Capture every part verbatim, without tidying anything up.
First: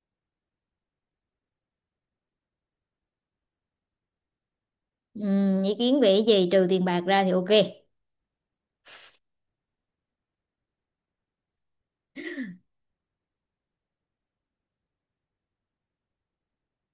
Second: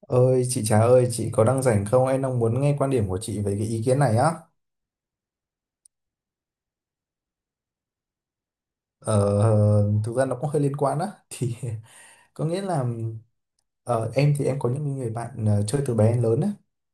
Ơi chị Trà ơi, chị có đang rảnh không? Em đang muốn nghe quan điểm của chị về cái ý kiến này á. Ừm, ý kiến về cái gì trừ tiền bạc ra thì ok. Ờ, Thực ra nó cũng hơi liên quan á thì có nghĩa là ờ, em thì em có những người bạn ờ, chơi từ bé đến lớn á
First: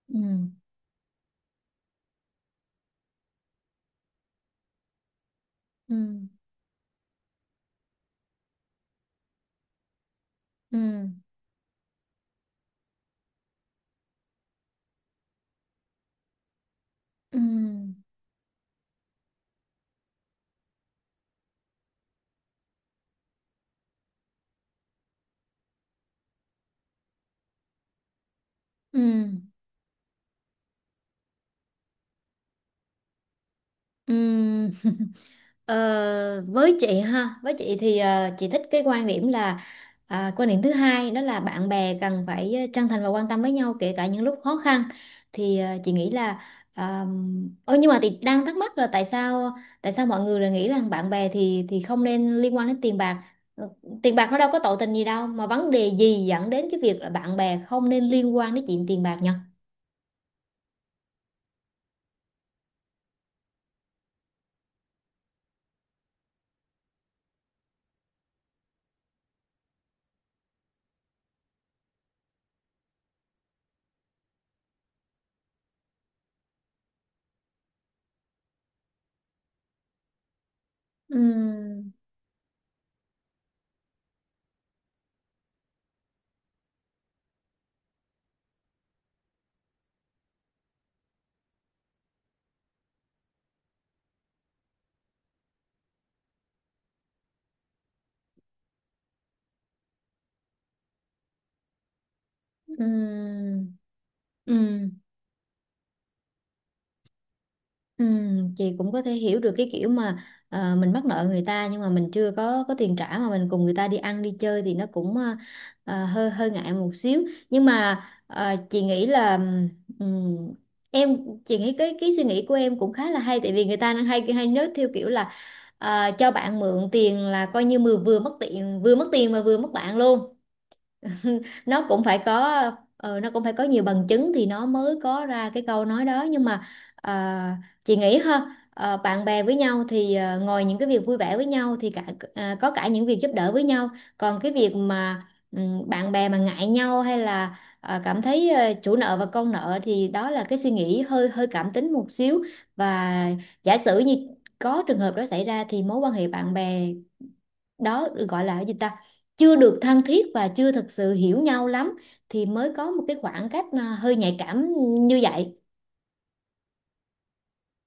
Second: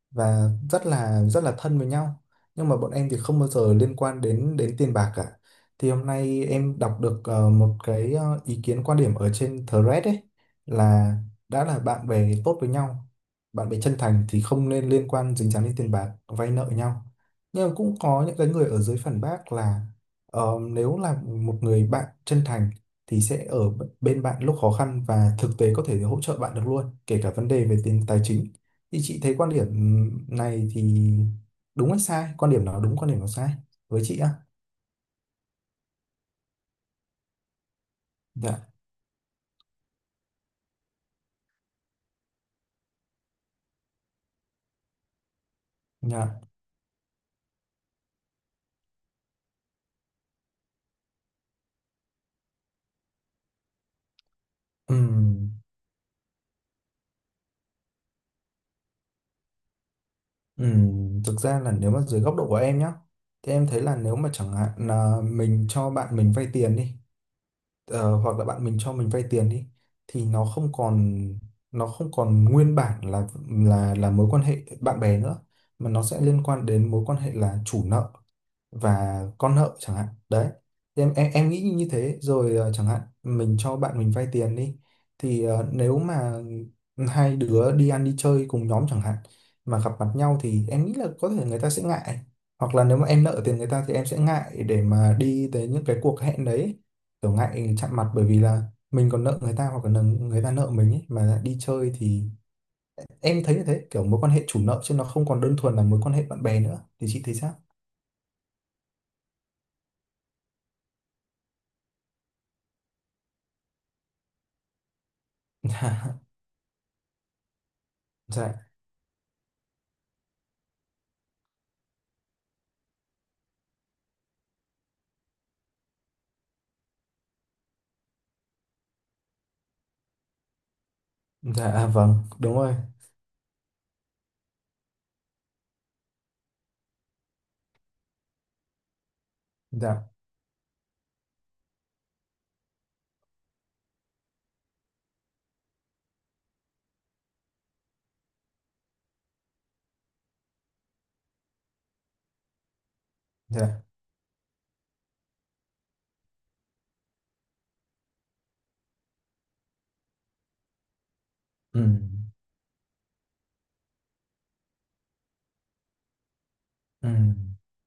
Ừm. và rất là rất là thân với nhau, nhưng mà bọn em thì không bao giờ liên quan đến đến tiền bạc cả. Thì hôm Ừm. nay em đọc được ờ, một cái ờ, ý kiến quan điểm ở trên thread ấy là Ừm. đã là bạn bè tốt với nhau, bạn bè chân thành thì không nên liên quan dính dáng đến tiền bạc vay nợ nhau. Nhưng mà Ừm. cũng có những cái người ở dưới phản bác là, ờ, nếu là một người bạn chân thành thì sẽ ở b- bên bạn lúc khó khăn và thực tế có thể hỗ trợ bạn được luôn, kể cả vấn đề về tiền tài chính. Thì chị thấy Ừm. quan điểm này thì đúng hay sai? Quan điểm nào đúng, quan điểm nào sai với chị á? Ừm. Ờ, với chị ha, với chị thì ờ, chị Dạ, thích cái quan điểm là à, quan điểm thứ hai đó là bạn bè cần phải ờ, chân thành và quan tâm với nhau kể cả những lúc khó khăn. Thì ờ, chị nghĩ là dạ. um, ôi, nhưng mà chị đang thắc mắc là tại sao tại sao mọi người lại nghĩ rằng bạn bè thì thì không nên liên quan đến tiền bạc. Ừ. Tiền bạc nó đâu có tội tình gì đâu mà Ừm, vấn đề gì dẫn đến cái việc là bạn bè không nên liên quan đến chuyện tiền bạc nhỉ? ừm, thực ra là nếu mà dưới góc độ của em nhá, thì em thấy là nếu mà chẳng hạn là mình cho bạn mình vay tiền đi, ờ, hoặc là bạn mình cho mình vay tiền đi, thì nó không còn nó không còn nguyên bản là là là mối quan hệ bạn bè nữa, mà nó sẽ liên quan đến mối quan hệ là chủ nợ và con nợ chẳng hạn đấy. Thì em em, em nghĩ như Ừm. thế rồi. Ờ, chẳng hạn mình cho bạn mình vay tiền đi thì ờ, nếu mà hai đứa đi ăn đi chơi cùng nhóm chẳng hạn mà gặp mặt nhau thì em nghĩ là có thể người ta sẽ ngại, hoặc là nếu mà em nợ tiền người ta thì em sẽ ngại để mà đi tới những cái cuộc hẹn đấy, kiểu ngại chạm mặt, bởi vì là mình còn nợ người ta hoặc là người ta nợ mình ấy mà lại đi chơi thì em thấy như Ừm. thế, kiểu mối quan hệ chủ nợ Ừ. chứ nó không còn đơn thuần là mối quan hệ bạn bè nữa. Thì chị thấy sao? Ừm, chị cũng có thể hiểu được cái kiểu mà ờ, mình mắc nợ người ta nhưng mà mình chưa có có tiền trả mà mình cùng người ta đi ăn đi chơi thì nó cũng, ờ, ờ, hơi hơi ngại một xíu, nhưng mà ờ, Dạ. chị nghĩ là ừm, em chị nghĩ cái cái suy nghĩ của em cũng khá là hay, tại vì người ta hay hay nói theo kiểu là ờ, cho bạn mượn tiền là coi như vừa vừa mất tiền vừa mất tiền mà vừa mất bạn luôn. Dạ, nó à, cũng phải vâng đúng có rồi. ờ, nó cũng phải có nhiều bằng chứng thì nó mới có ra cái câu nói đó, nhưng mà ờ, chị nghĩ ha, ờ, bạn bè với nhau Dạ. thì ờ, ngoài những cái việc vui vẻ với nhau thì cả, ờ, có cả những việc giúp đỡ với nhau. Còn cái việc mà ừm, bạn bè mà ngại nhau hay là ờ, cảm thấy ờ, chủ nợ và con nợ thì đó là cái suy nghĩ hơi hơi cảm tính một xíu. Và giả Dạ. sử như có trường hợp đó xảy ra thì mối quan hệ bạn bè đó, gọi là gì ta, chưa được thân thiết và chưa thực sự hiểu nhau Ừ. lắm thì mới có một cái khoảng cách, à, hơi nhạy cảm như vậy. Ừ.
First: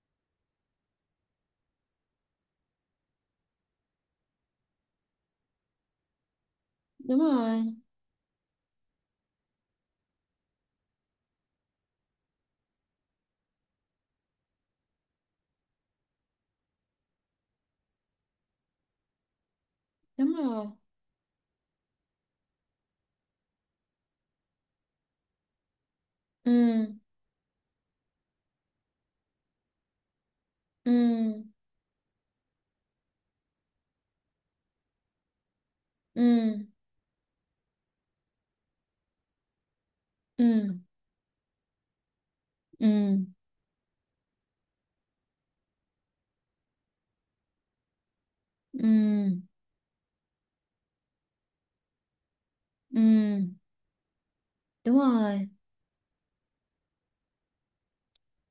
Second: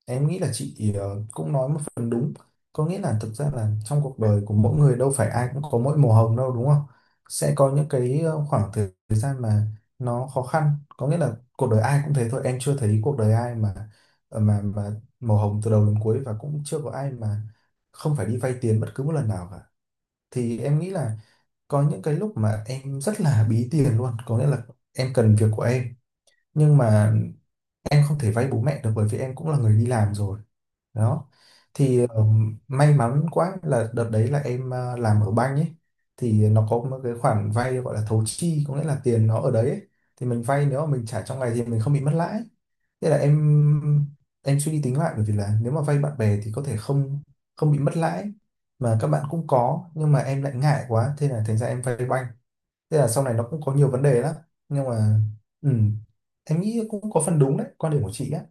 Em nghĩ là chị ờ, cũng nói một phần đúng. Có nghĩa là thực ra là trong cuộc đời của mỗi người đâu phải ai cũng có mỗi màu hồng đâu, đúng không? Đúng Sẽ có rồi. những cái ờ, khoảng thời thời gian mà nó khó khăn. Có nghĩa là cuộc đời ai cũng thế thôi. Em chưa thấy cuộc đời ai mà ờ, mà mà màu hồng từ đầu đến cuối, và cũng chưa có ai mà không phải đi vay tiền bất cứ một lần nào cả. Đúng Thì rồi. em nghĩ là có những cái lúc mà em rất là bí tiền luôn. Có nghĩa là em cần việc của em, Ừ. nhưng mà em không thể vay bố mẹ được bởi vì em cũng là người đi làm rồi Ừ. đó. Thì ừm, may mắn quá là đợt đấy là em ờ, làm ở banh ấy, Ừ. thì nó có một cái khoản vay gọi là thấu chi, có nghĩa là tiền nó ở đấy ấy. Thì mình vay, Ừ. nếu mà mình trả trong ngày thì mình không bị mất lãi. Ừ. Thế là em em suy đi tính lại, bởi vì là nếu mà vay bạn bè thì có thể không không bị mất lãi mà các bạn Ừ. cũng có, nhưng mà em lại ngại quá, thế là thành ra em vay banh. Thế Ừ. là sau này nó cũng có nhiều vấn đề lắm, nhưng Đúng mà rồi. ừ, em nghĩ cũng có phần đúng đấy quan điểm của chị á.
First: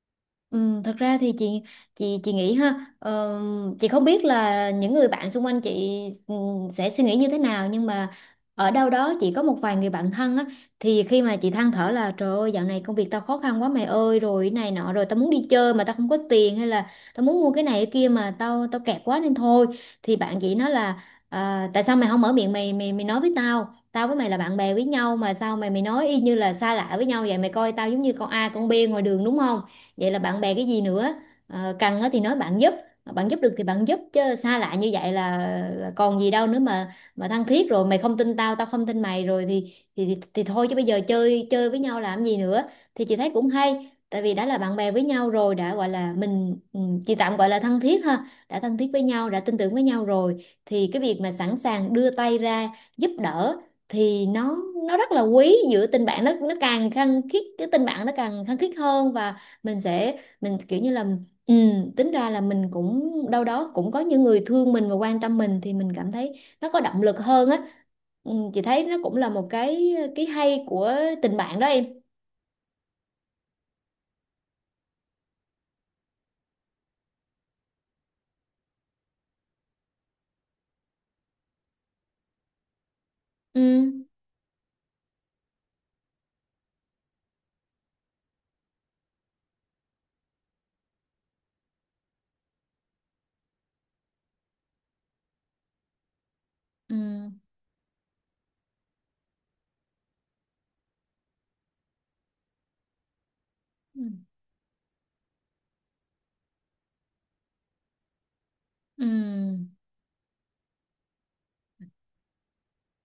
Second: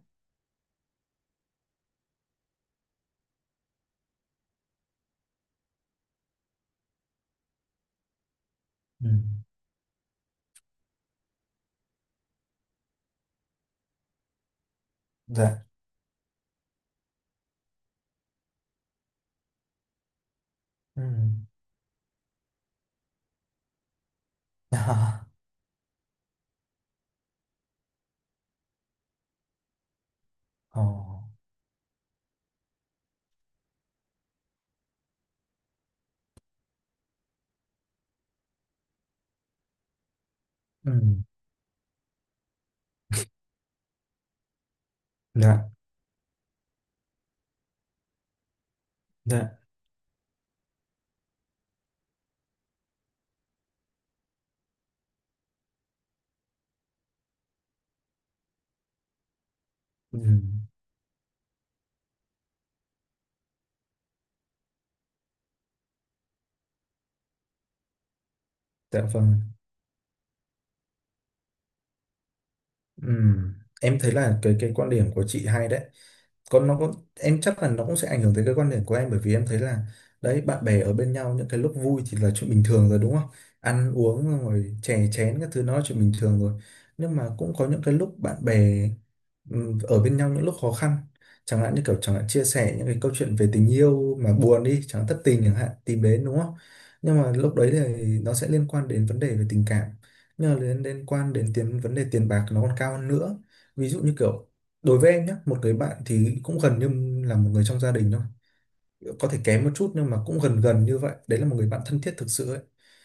Ừ, thật ra thì chị chị chị nghĩ ha, ờ, chị không biết là những người bạn xung quanh chị, ừ, sẽ suy nghĩ như thế nào, nhưng mà ở đâu Ừ. đó chị có một vài người bạn thân á, thì khi mà chị than thở là "Trời ơi, dạo này công việc tao khó khăn quá mày ơi, rồi cái này nọ, rồi tao muốn đi Dạ. chơi mà tao không có tiền, hay là tao muốn mua cái này cái kia mà tao tao kẹt quá nên thôi", thì bạn chị nói là: Ừ. "À, tại sao mày không mở miệng mày, mày mày nói với tao? Tao với mày là bạn bè với nhau À. mà sao mày mày nói y như là xa lạ với nhau vậy? Mày coi tao giống như con A con B ngoài đường đúng không? Vậy là bạn bè cái gì Ờ. nữa? Ờ, cần á thì nói bạn giúp. Mà bạn giúp được thì bạn giúp, chứ xa lạ như vậy là, là còn gì đâu nữa, mà mà thân thiết rồi mày không tin tao, tao không tin mày rồi thì thì thì, thì thôi, chứ bây Ừ. giờ chơi chơi với nhau làm gì nữa." Thì chị thấy cũng hay, tại vì đã là bạn bè với nhau rồi, Dạ. đã gọi là mình, ừ, chị tạm gọi là thân thiết ha, đã thân thiết với nhau, đã tin Dạ. tưởng với nhau rồi thì cái việc mà sẵn sàng đưa tay ra giúp đỡ, thì nó nó rất là quý, giữa tình bạn nó nó càng khăng khít, cái tình bạn nó càng khăng khít hơn. Và mình sẽ, Ừ. mình kiểu như là, ừ, tính ra là mình cũng đâu đó cũng có những người thương mình và quan tâm mình thì mình cảm thấy nó có động lực hơn á. Ừ, chị thấy nó Dạ cũng là vâng. một cái cái hay của tình bạn đó em. Ừ. Em thấy là cái cái quan điểm của chị hay đấy. Còn nó có, em chắc là nó cũng sẽ ảnh hưởng tới cái quan điểm của em, bởi vì em thấy là đấy bạn bè ở bên nhau những cái lúc vui thì là chuyện bình thường rồi đúng không, Ừ. ăn uống rồi chè chén các thứ nó là chuyện bình thường rồi, nhưng mà cũng có những cái lúc bạn bè ừm, ở bên nhau những lúc khó khăn, chẳng hạn như kiểu chẳng hạn chia sẻ những cái câu chuyện về tình yêu mà buồn đi chẳng hạn, thất tình chẳng hạn, tìm đến đúng không. Ừ. Nhưng mà lúc đấy thì nó sẽ liên quan đến vấn đề về tình cảm, nhưng mà liên liên quan đến tiền, vấn đề tiền bạc nó còn cao hơn nữa. Ví dụ Ừ. như kiểu đối với em nhé, một người bạn thì cũng gần như là một người trong gia đình thôi, có thể kém Ừ. một chút nhưng mà cũng gần gần như vậy đấy, là một người bạn thân thiết thực sự ấy,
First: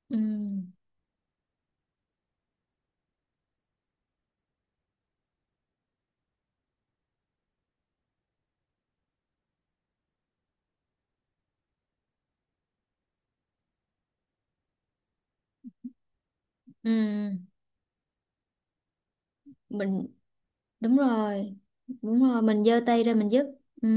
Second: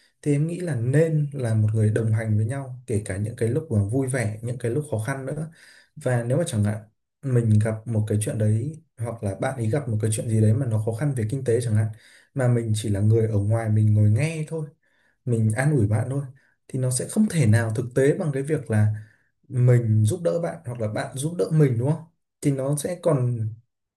Ừ. thì em nghĩ là nên là một người đồng hành với nhau kể cả những cái lúc mà vui vẻ, những cái lúc khó khăn nữa. Và nếu mà chẳng hạn mình gặp một cái chuyện đấy, hoặc là bạn ấy gặp một cái chuyện gì đấy mà nó khó khăn về kinh tế chẳng hạn, mà mình chỉ là người ở ngoài, mình ngồi nghe thôi, mình an ủi bạn thôi, thì Ừ. nó sẽ không thể nào thực tế bằng cái việc là mình Mình. giúp đỡ bạn hoặc là Đúng bạn giúp đỡ rồi, mình đúng không. đúng rồi, Thì mình nó giơ sẽ tay ra mình giúp. còn Ừ.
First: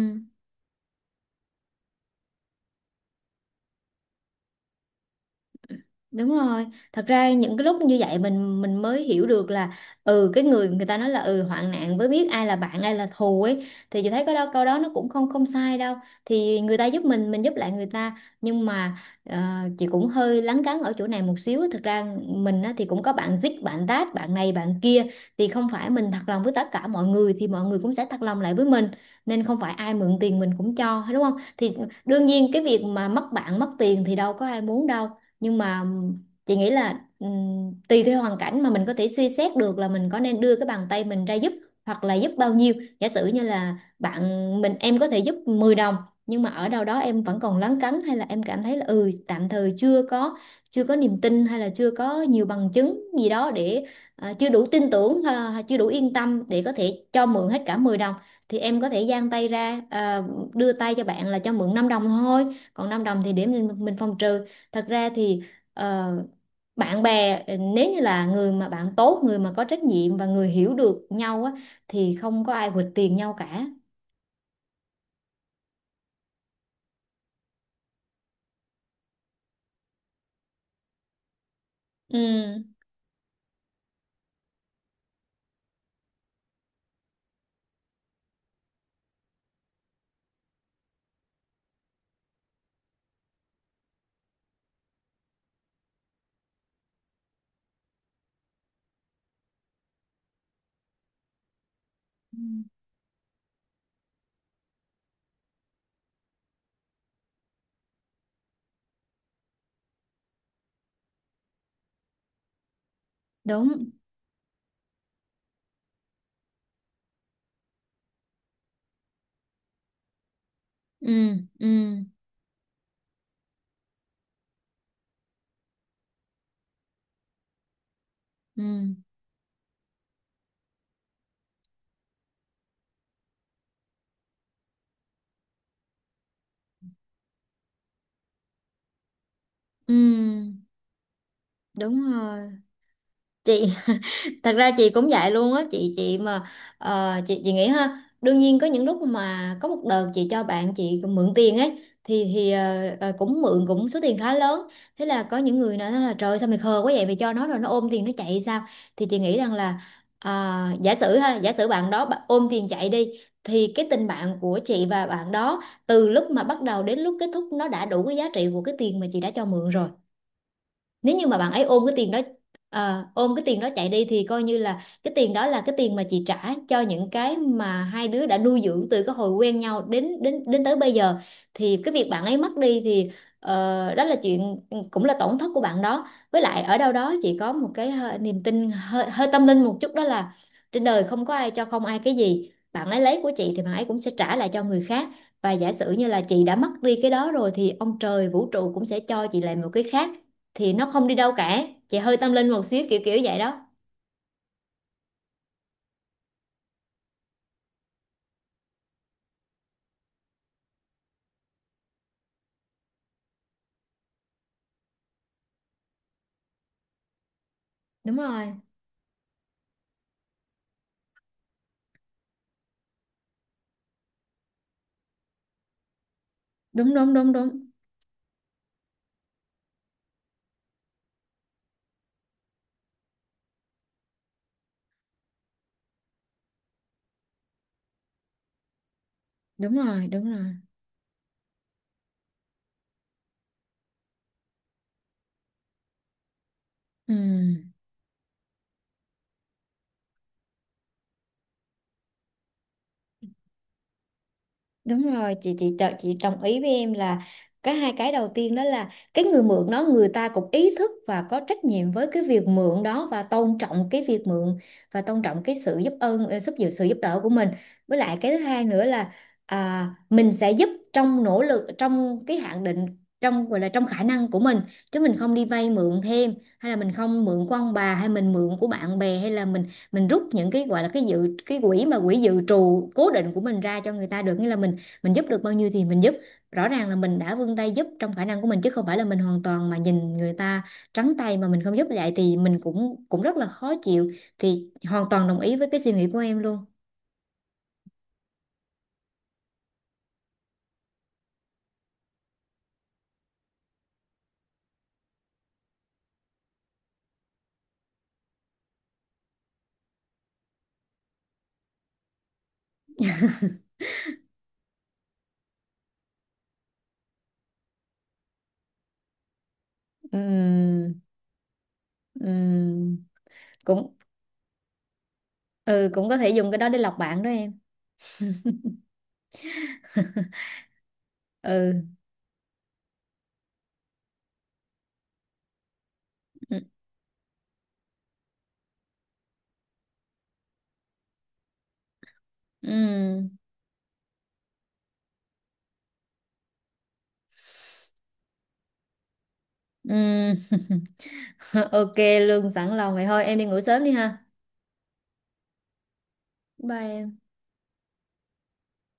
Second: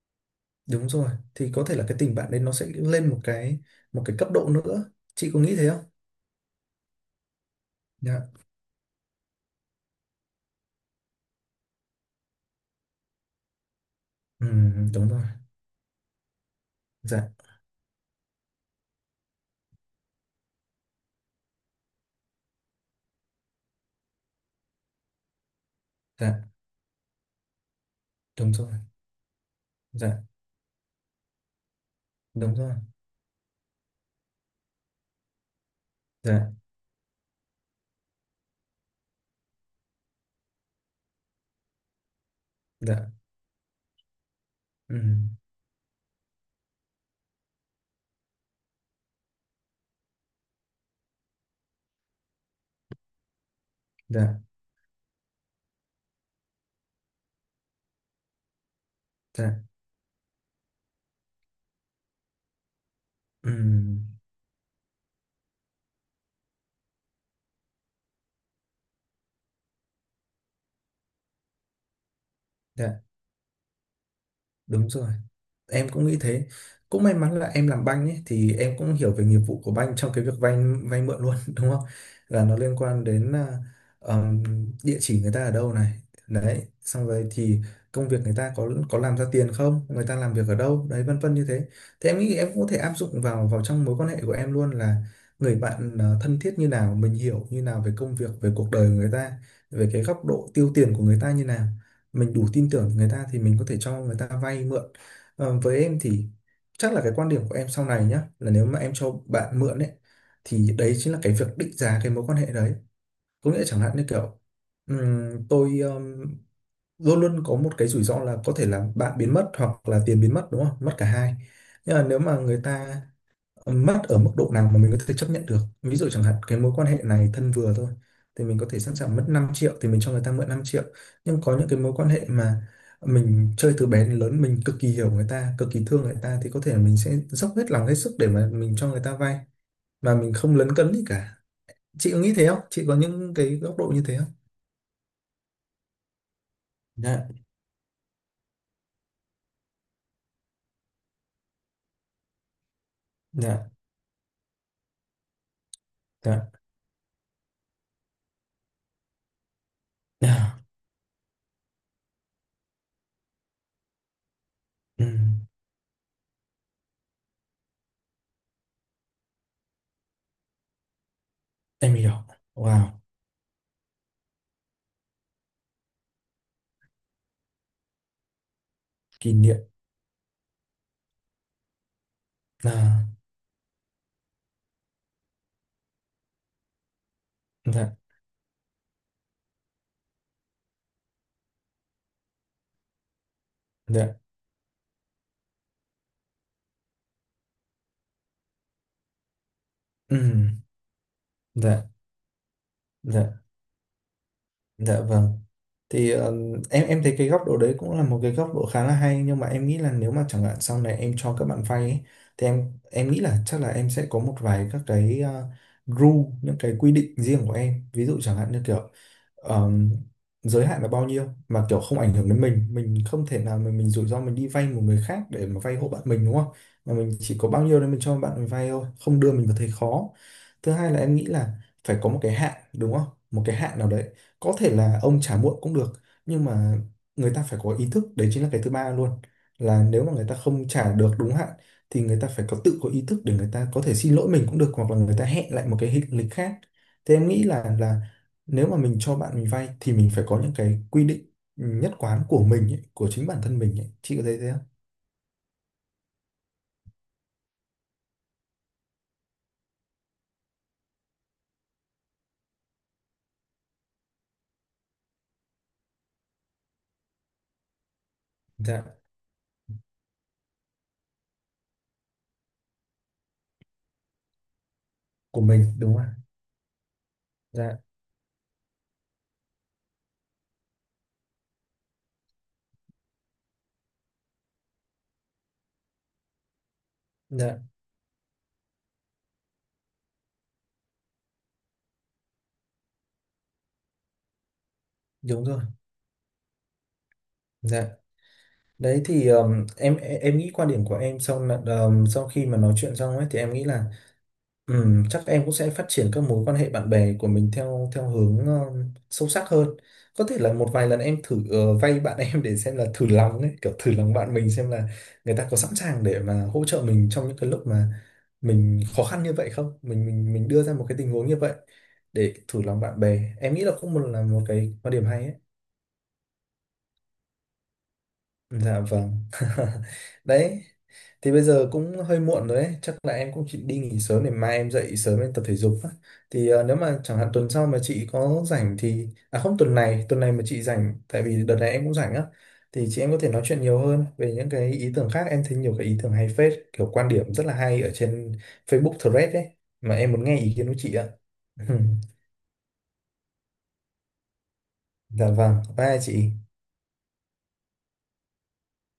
đúng rồi, thì có thể là cái tình bạn đấy nó sẽ lên một cái, một cái cấp độ nữa, chị có nghĩ thế không? Đúng rồi, thật ra những cái lúc như vậy mình mình mới hiểu được là, ừ, cái người người ta nói là, ừ, hoạn nạn mới biết ai là bạn ai là thù ấy, thì chị thấy có Ừ, đó, câu đó nó cũng đúng rồi. không không sai đâu. Thì người ta giúp Dạ, mình mình giúp lại người ta, nhưng mà ờ, chị cũng hơi lấn cấn ở chỗ này một xíu. Thật ra mình á, thì cũng có bạn dít, bạn tát, bạn này bạn kia, thì không phải mình thật lòng dạ, với tất cả mọi người thì mọi người cũng sẽ thật lòng lại đúng với rồi. mình, nên không phải ai mượn Dạ, tiền mình cũng cho, đúng không? Thì đương nhiên đúng cái rồi. việc mà mất bạn mất tiền thì đâu có ai muốn đâu, nhưng mà Dạ, chị nghĩ là, ừm, tùy theo hoàn cảnh mà mình có thể suy xét được là mình có nên đưa cái bàn tay mình ra giúp, hoặc là giúp bao nhiêu. dạ. Giả sử như là bạn mình, Ừ, em có thể giúp mười đồng, nhưng mà ở đâu đó em vẫn còn lấn cấn, hay là em cảm thấy là, ừ, tạm thời chưa có chưa có niềm tin, hay là chưa có nhiều bằng chứng gì đó để, à, dạ, chưa đủ tin tưởng, à, chưa đủ yên tâm để có thể cho mượn hết cả mười đồng, thì em có thể dang tay dạ. ra, à, đưa tay cho bạn là cho mượn năm đồng thôi, còn năm đồng thì để Ừ, mình mình phòng trừ. Thật ra thì ờ, bạn bè, ờ, nếu như là người mà bạn tốt, người mà có trách nhiệm và người hiểu được nhau á, thì không có ai quỵt dạ, tiền nhau cả. đúng rồi. Em cũng nghĩ thế. Cũng may mắn là em làm banh ấy thì em cũng hiểu về nghiệp vụ của banh trong cái việc vay, vay mượn luôn đúng không, Ừ. là nó liên quan đến à, ờm, địa chỉ người ta ở đâu này, đấy xong rồi thì công việc người ta có có làm ra tiền không, người ta làm việc ở đâu đấy, vân vân như thế. Thế em nghĩ em cũng có thể áp dụng vào vào trong mối quan hệ của em luôn, là người bạn ờ, thân thiết như nào, mình hiểu như nào về công việc, về cuộc đời của người ta, về cái góc độ tiêu tiền của người ta như nào, mình đủ tin tưởng người ta thì mình có thể cho người ta vay mượn. Ờ, với em thì chắc là cái quan điểm của em sau này nhá, là nếu mà em cho bạn mượn ấy, thì đấy chính là cái việc định giá cái mối quan hệ đấy. Có nghĩa chẳng Đúng. hạn như kiểu ừm, tôi ừm, luôn luôn có một cái rủi ro là có thể là bạn biến mất hoặc là tiền biến mất đúng không, mất cả Ừ. hai. Ừ. Nhưng mà nếu mà người ta mất ở mức độ nào mà mình có thể chấp nhận được, ví dụ chẳng hạn cái mối quan hệ này thân vừa thôi thì mình Ừ. có thể sẵn sàng mất năm triệu thì mình cho người ta mượn năm triệu. Nhưng có những cái mối quan hệ mà mình chơi từ bé đến lớn, mình cực kỳ hiểu người ta, cực kỳ thương người ta, thì có thể mình sẽ dốc hết lòng hết sức để mà mình cho người ta vay mà mình không Ừ. lấn cấn gì cả. Chị Đúng có nghĩ thế rồi. không, chị có những cái Chị góc độ như thế không? thật ra chị cũng vậy luôn á. Chị chị mà ờ, Dạ. chị chị nghĩ ha, đương nhiên có những lúc mà có một đợt chị cho bạn chị mượn tiền ấy, thì thì ờ, ờ, cũng mượn Dạ. cũng số tiền khá lớn. Thế là có những người nói là: "Trời, Dạ. sao mày khờ quá vậy, mày cho nó rồi nó ôm tiền nó chạy sao?" Thì chị nghĩ rằng là, Dạ. à, giả sử ha, giả sử bạn đó, bạn ôm tiền chạy đi, thì cái tình bạn của chị và Ừ, bạn đó, từ lúc mà bắt đầu đến lúc kết thúc, nó đã đủ cái giá trị của cái tiền mà chị đã cho mượn rồi. Nếu như mà bạn ấy ôm cái em tiền hiểu. đó, Wow. ờ, ôm cái tiền đó chạy đi, thì coi như là cái tiền đó là cái tiền mà chị trả cho những cái mà hai đứa đã nuôi dưỡng từ cái hồi Kỷ niệm. quen nhau đến đến đến tới bây giờ. Thì cái việc bạn ấy mất đi Là. thì, ờ, đó là chuyện, ừ, cũng là tổn thất của bạn đó. Với lại ở đâu đó chị có một cái Dạ. hơi- niềm tin hơi, hơi tâm linh một chút, đó là trên đời không có ai cho không ai cái gì. Bạn ấy lấy của chị thì bạn ấy cũng sẽ Dạ. trả lại cho người khác. Và giả sử như là chị đã mất đi cái đó rồi, thì ông trời vũ trụ cũng sẽ cho chị lại một cái khác, Ừ, thì nó không đi đâu cả. dạ. Chị hơi tâm linh một xíu, kiểu kiểu vậy Dạ. đó. Dạ vâng. Thì ờ, em em thấy cái góc độ đấy cũng là một cái góc độ khá là hay, nhưng mà em nghĩ là nếu mà chẳng hạn sau này em cho các bạn vay ấy, thì em em nghĩ là chắc là em sẽ có một vài các cái ờ, rule, những cái quy định riêng của em, ví Đúng dụ chẳng hạn rồi. như kiểu ờm, giới hạn là bao nhiêu mà kiểu không ảnh hưởng đến mình mình không thể nào mà mình rủi ro, mình đi vay một người khác để mà vay hộ bạn mình đúng không, mà Đúng. mình Đúng. Đúng. chỉ có Đúng. bao nhiêu đấy mình cho bạn mình vay thôi, không đưa mình vào thế khó. Thứ hai là em nghĩ là phải có một cái hạn đúng không, một cái hạn nào đấy, có thể là ông trả muộn cũng được, nhưng mà người ta phải có ý thức, đấy chính là cái thứ ba luôn, Đúng là nếu rồi. mà Đúng người ta rồi. không trả được đúng hạn thì người ta phải có tự có ý thức để người ta có thể xin lỗi mình cũng được, hoặc là người ta hẹn lại một cái hình- lịch khác. Ừ. Thế em nghĩ là là nếu mà mình cho bạn mình vay thì mình phải có những cái quy định nhất quán của mình ấy, của chính bản thân mình ấy. Chị có thấy thế không? Đúng rồi, chị chị đo- chị đồng ý với em là cái hai cái đầu tiên đó là cái người mượn đó, người ta cũng ý thức và có trách nhiệm với cái việc mượn đó, và tôn trọng cái việc mượn, và tôn trọng cái sự giúp ơn, ờ, giúp sự sự giúp đỡ của mình. Với lại cái thứ hai nữa Dạ. là, à, mình sẽ giúp trong nỗ lực, trong cái hạn định, trong gọi là trong khả năng của mình, chứ mình không Của đi mình vay đúng mượn không. thêm hay là mình không mượn của ông Dạ. bà, hay mình mượn của bạn bè, hay là mình mình rút những cái gọi là cái dự cái quỹ, mà quỹ dự trù cố định của mình ra cho người ta được, nghĩa là mình mình giúp được bao nhiêu thì mình giúp, rõ ràng là mình đã vươn Dạ, tay giúp trong khả năng của mình, chứ không phải là mình hoàn toàn mà nhìn người ta trắng tay mà mình không giúp lại thì mình cũng cũng rất là khó chịu. Thì hoàn toàn đồng đúng ý rồi. với cái suy nghĩ của em luôn. Dạ. Đấy, thì um, em em em nghĩ quan điểm của em sau là- um, sau khi mà nói chuyện xong ấy thì em nghĩ là ừ, chắc em cũng sẽ phát triển các mối quan hệ bạn bè của mình theo theo hướng ờ, sâu sắc hơn. Có thể là một vài lần em thử ờ, vay bạn em, để xem là thử lòng đấy, kiểu thử lòng bạn mình xem là người ta có sẵn sàng để mà hỗ trợ mình trong những cái lúc mà mình khó khăn như vậy không? Mình mình mình đưa ra một Ừm. cái tình huống như vậy để thử lòng Ừm. bạn bè. Em nghĩ là cũng Cũng, một là một cái quan điểm hay ấy. ừ, cũng có thể dùng cái đó để lọc bạn đó em. Dạ vâng. Đấy, thì bây giờ Ừ. cũng hơi muộn rồi đấy, chắc là em cũng chỉ đi nghỉ sớm để mai em dậy sớm em tập thể dục á. Thì ờ, nếu mà chẳng hạn tuần sau mà chị có rảnh thì à không, tuần này, tuần này mà chị rảnh tại vì đợt này em cũng rảnh á, thì chị em có Ừm. thể nói chuyện nhiều hơn về những cái ý tưởng khác. Em thấy nhiều cái ý tưởng hay phết, kiểu quan điểm rất là hay ở trên Facebook Thread đấy, mà em muốn Ừm. nghe ý kiến của chị ạ. Ok. Lương sẵn lòng vậy, thôi em đi ngủ sớm đi ha. Dạ vâng, bye chị. Bye em.